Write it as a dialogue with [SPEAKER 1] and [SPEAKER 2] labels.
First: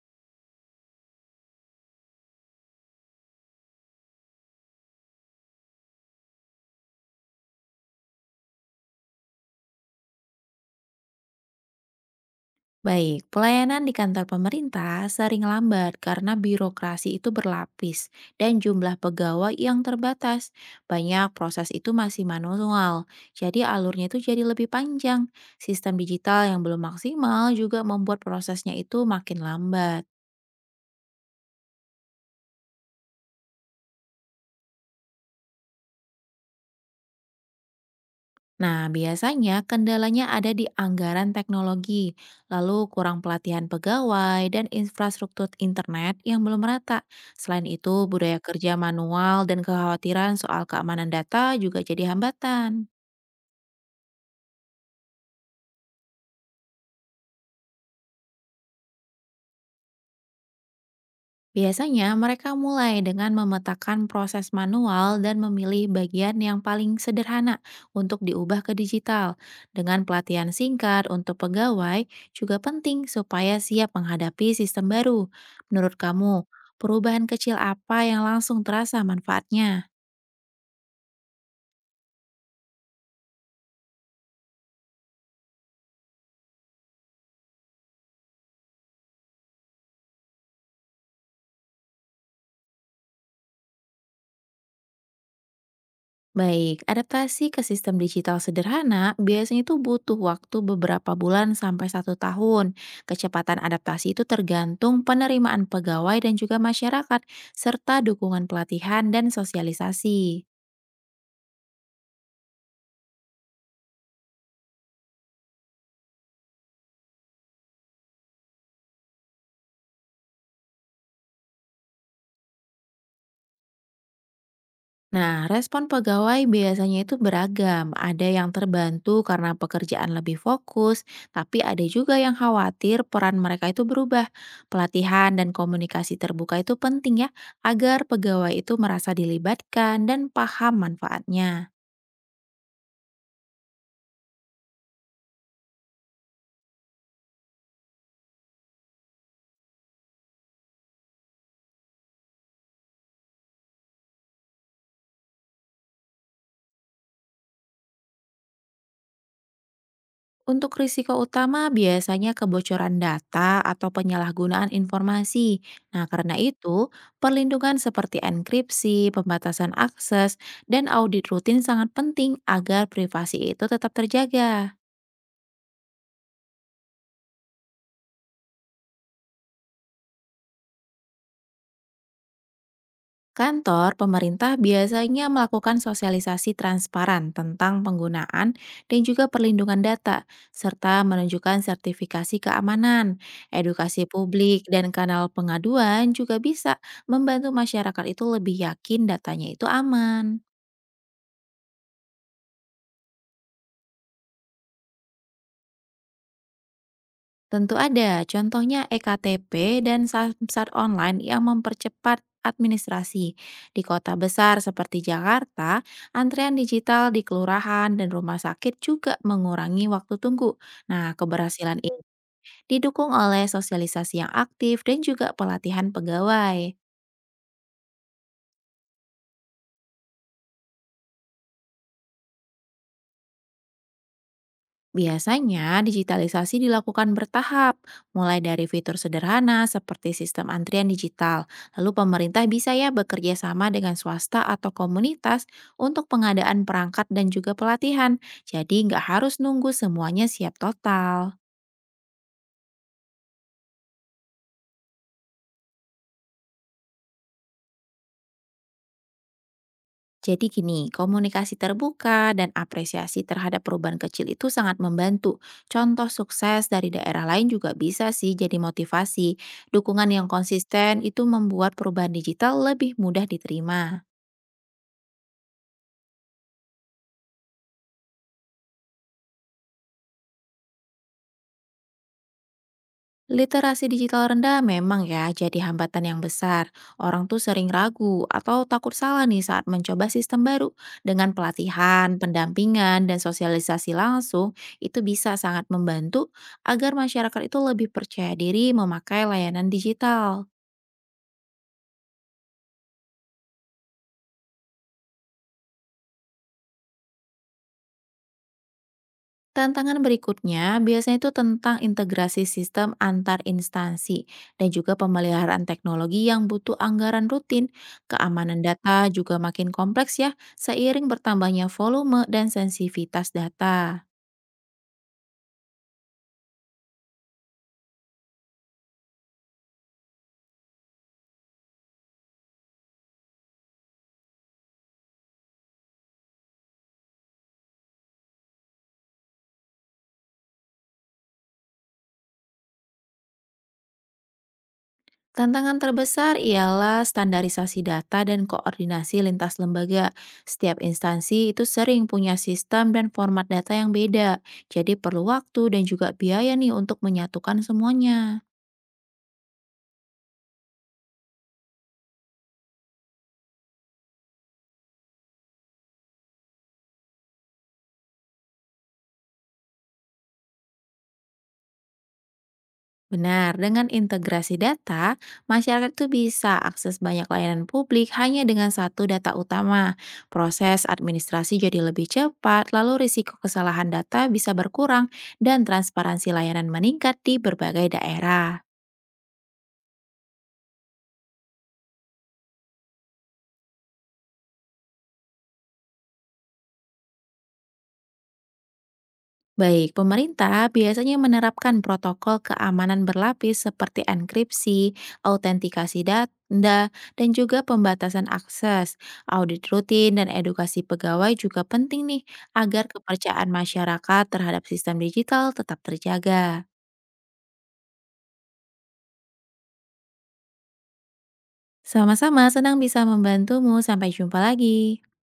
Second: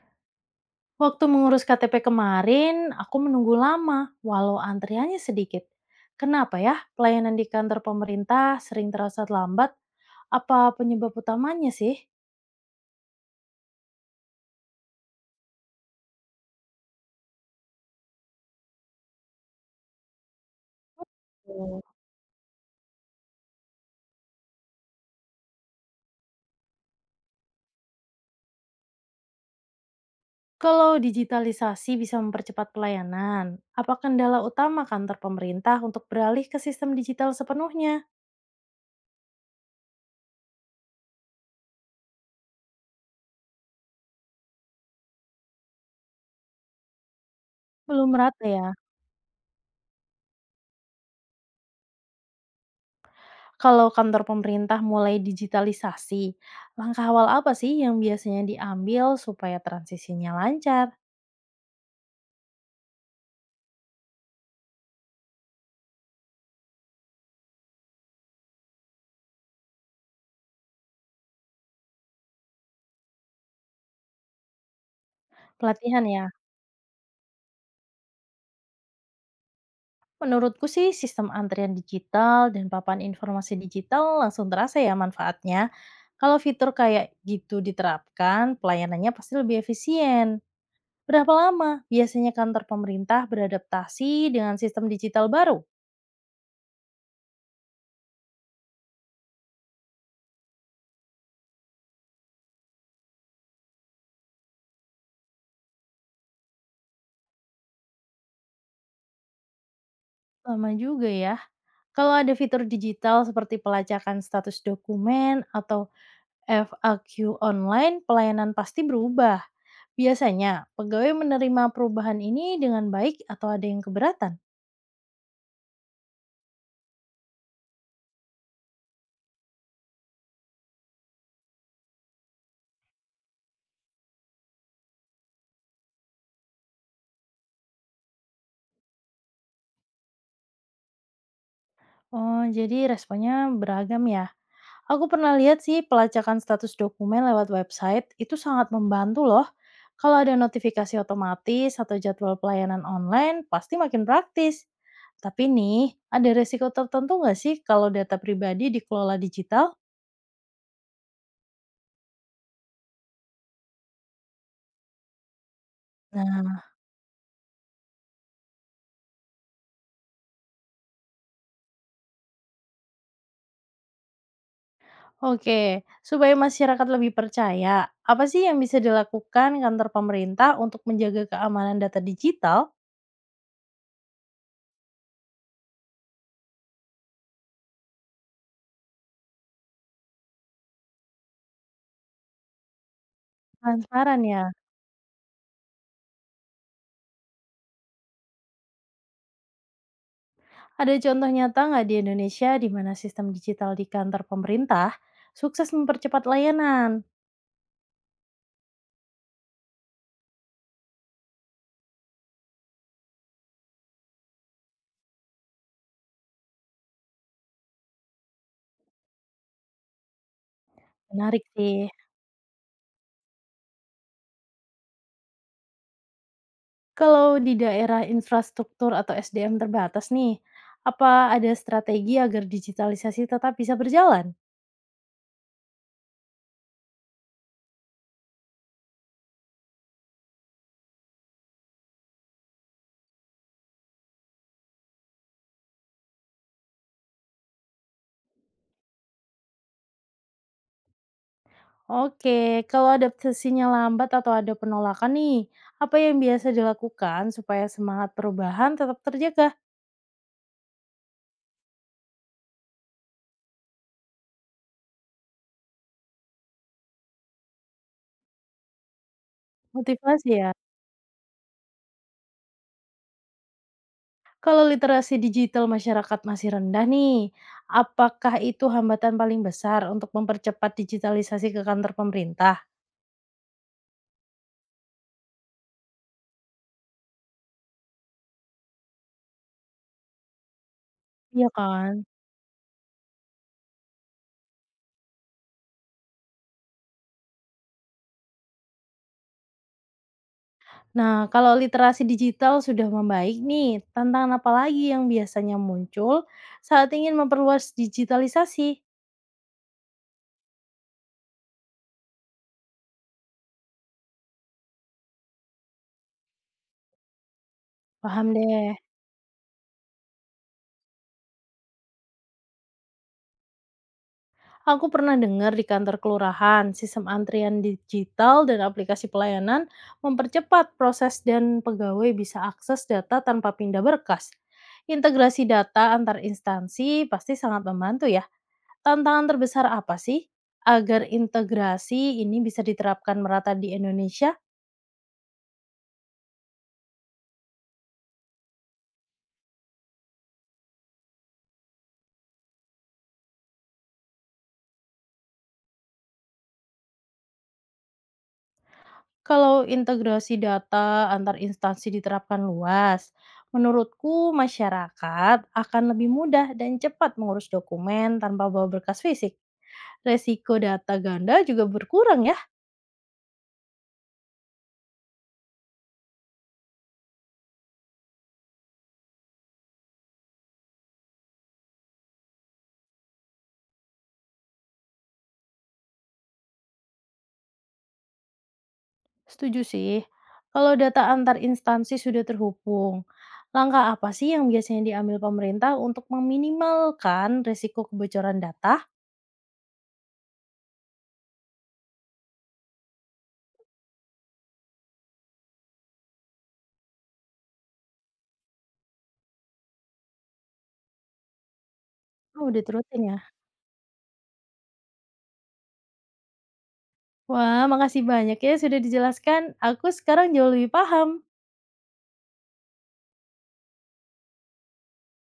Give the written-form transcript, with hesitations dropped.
[SPEAKER 1] Waktu mengurus KTP kemarin, aku menunggu lama, walau antriannya sedikit. Kenapa ya pelayanan di kantor pemerintah sering terasa lambat? Apa penyebab utamanya sih?
[SPEAKER 2] Baik, pelayanan di kantor pemerintah sering lambat karena birokrasi itu berlapis dan jumlah pegawai yang terbatas. Banyak proses
[SPEAKER 1] Oh.
[SPEAKER 2] itu masih manual, jadi alurnya itu jadi lebih panjang. Sistem digital yang belum maksimal juga membuat prosesnya itu makin lambat.
[SPEAKER 1] Kalau digitalisasi bisa mempercepat pelayanan, apa kendala utama kantor pemerintah untuk beralih ke sistem digital sepenuhnya?
[SPEAKER 2] Nah, biasanya kendalanya ada di anggaran teknologi, lalu kurang pelatihan pegawai, dan infrastruktur internet yang belum merata. Selain itu,
[SPEAKER 1] Belum
[SPEAKER 2] budaya
[SPEAKER 1] merata ya.
[SPEAKER 2] kerja manual dan kekhawatiran soal keamanan data juga jadi hambatan.
[SPEAKER 1] Kalau kantor pemerintah mulai digitalisasi, langkah awal apa sih yang biasanya diambil supaya transisinya lancar?
[SPEAKER 2] Biasanya mereka mulai dengan memetakan proses manual dan memilih bagian yang paling sederhana untuk diubah ke digital. Dengan pelatihan singkat untuk pegawai juga penting supaya siap menghadapi sistem baru. Menurut
[SPEAKER 1] Pelatihan ya.
[SPEAKER 2] kamu, perubahan kecil apa yang langsung terasa manfaatnya?
[SPEAKER 1] Menurutku sih sistem antrian digital dan papan informasi digital langsung terasa ya manfaatnya. Kalau fitur kayak gitu diterapkan, pelayanannya pasti lebih efisien. Berapa lama biasanya kantor pemerintah beradaptasi dengan sistem digital baru?
[SPEAKER 2] Baik, adaptasi ke sistem digital sederhana biasanya itu butuh waktu beberapa bulan sampai satu tahun. Kecepatan adaptasi itu tergantung penerimaan pegawai dan juga masyarakat, serta dukungan pelatihan dan sosialisasi.
[SPEAKER 1] Lama juga ya. Kalau ada fitur digital seperti pelacakan status dokumen atau FAQ online, pelayanan pasti berubah. Biasanya, pegawai menerima perubahan ini dengan baik atau ada yang keberatan?
[SPEAKER 2] Nah, respon pegawai biasanya itu beragam. Ada yang terbantu karena pekerjaan lebih fokus, tapi ada juga yang khawatir peran mereka itu berubah. Pelatihan dan komunikasi terbuka itu penting ya, agar pegawai itu merasa dilibatkan dan paham manfaatnya.
[SPEAKER 1] Oh, jadi responnya beragam ya. Aku pernah lihat sih pelacakan status dokumen lewat website itu sangat membantu loh. Kalau ada notifikasi otomatis atau jadwal pelayanan online, pasti makin praktis. Tapi nih, ada resiko tertentu nggak sih kalau data pribadi dikelola digital?
[SPEAKER 2] Untuk risiko utama biasanya kebocoran data atau penyalahgunaan informasi. Nah, karena
[SPEAKER 1] Nah,
[SPEAKER 2] itu, perlindungan seperti enkripsi, pembatasan akses, dan audit rutin sangat penting agar privasi itu tetap terjaga.
[SPEAKER 1] oke. Supaya masyarakat lebih percaya, apa sih yang bisa dilakukan kantor pemerintah untuk menjaga keamanan data digital?
[SPEAKER 2] Kantor pemerintah biasanya melakukan sosialisasi transparan tentang penggunaan dan juga perlindungan data, serta menunjukkan sertifikasi keamanan. Edukasi
[SPEAKER 1] Transparan ya.
[SPEAKER 2] publik dan kanal pengaduan juga bisa membantu masyarakat itu lebih yakin datanya itu aman.
[SPEAKER 1] Ada contoh nyata nggak di Indonesia di mana sistem digital di kantor pemerintah sukses mempercepat layanan?
[SPEAKER 2] Tentu ada, contohnya eKTP dan samsat online yang mempercepat administrasi. Di kota besar seperti Jakarta, antrean digital di kelurahan dan rumah sakit juga mengurangi waktu tunggu. Nah,
[SPEAKER 1] Menarik
[SPEAKER 2] keberhasilan
[SPEAKER 1] sih.
[SPEAKER 2] ini didukung oleh sosialisasi yang aktif dan juga pelatihan pegawai.
[SPEAKER 1] Kalau di daerah infrastruktur atau SDM terbatas nih, apa ada strategi agar digitalisasi tetap bisa berjalan?
[SPEAKER 2] Biasanya, digitalisasi dilakukan bertahap, mulai dari fitur sederhana seperti sistem antrian digital. Lalu pemerintah bisa ya bekerja sama dengan swasta atau komunitas untuk pengadaan perangkat dan juga pelatihan. Jadi nggak harus nunggu semuanya siap total.
[SPEAKER 1] Oke, kalau adaptasinya lambat atau ada penolakan nih, apa yang biasa dilakukan supaya semangat perubahan tetap terjaga?
[SPEAKER 2] Jadi gini, komunikasi terbuka dan apresiasi terhadap perubahan kecil itu sangat membantu. Contoh sukses dari daerah lain juga bisa sih jadi motivasi. Dukungan yang
[SPEAKER 1] Motivasi ya?
[SPEAKER 2] konsisten itu membuat perubahan digital lebih mudah diterima.
[SPEAKER 1] Kalau literasi digital masyarakat masih rendah nih, apakah itu hambatan paling besar untuk mempercepat digitalisasi ke kantor pemerintah?
[SPEAKER 2] Literasi digital rendah memang ya jadi hambatan yang besar. Orang tuh sering ragu atau takut salah nih saat mencoba sistem baru. Dengan
[SPEAKER 1] Iya kan?
[SPEAKER 2] pelatihan, pendampingan, dan sosialisasi langsung, itu bisa sangat membantu agar masyarakat itu lebih percaya diri memakai layanan digital.
[SPEAKER 1] Nah, kalau literasi digital sudah membaik nih, tantangan apa lagi yang biasanya muncul saat ingin memperluas digitalisasi?
[SPEAKER 2] Tantangan berikutnya biasanya itu tentang integrasi sistem antar instansi dan juga pemeliharaan teknologi yang butuh anggaran rutin.
[SPEAKER 1] Paham
[SPEAKER 2] Keamanan
[SPEAKER 1] deh.
[SPEAKER 2] data juga makin kompleks ya, seiring bertambahnya volume dan sensitivitas data.
[SPEAKER 1] Aku pernah dengar di kantor kelurahan, sistem antrian digital dan aplikasi pelayanan mempercepat proses dan pegawai bisa akses data tanpa pindah berkas. Integrasi data antar instansi pasti sangat membantu ya. Tantangan terbesar apa sih agar integrasi ini bisa diterapkan merata di Indonesia?
[SPEAKER 2] Tantangan terbesar ialah standarisasi data dan koordinasi lintas lembaga. Setiap instansi itu sering punya sistem dan format data yang beda, jadi perlu waktu dan juga biaya nih untuk menyatukan semuanya.
[SPEAKER 1] Kalau integrasi data antar instansi diterapkan luas, menurutku masyarakat akan lebih mudah dan cepat mengurus dokumen tanpa bawa berkas fisik. Resiko data ganda juga berkurang ya.
[SPEAKER 2] Benar, dengan integrasi data, masyarakat itu bisa akses banyak layanan publik hanya dengan satu data utama. Proses administrasi jadi lebih cepat, lalu risiko kesalahan data bisa berkurang, dan transparansi layanan meningkat di berbagai daerah.
[SPEAKER 1] Setuju sih. Kalau data antar instansi sudah terhubung, langkah apa sih yang biasanya diambil pemerintah untuk meminimalkan resiko kebocoran data?
[SPEAKER 2] Baik, pemerintah biasanya menerapkan protokol keamanan berlapis seperti enkripsi, autentikasi data, dan juga pembatasan akses. Audit rutin dan edukasi pegawai juga penting nih
[SPEAKER 1] Oh, udah
[SPEAKER 2] agar
[SPEAKER 1] terutin ya.
[SPEAKER 2] kepercayaan masyarakat terhadap sistem digital tetap terjaga.
[SPEAKER 1] Wah, makasih banyak ya sudah dijelaskan. Aku sekarang jauh lebih paham.
[SPEAKER 2] Sama-sama, senang bisa membantumu. Sampai jumpa lagi.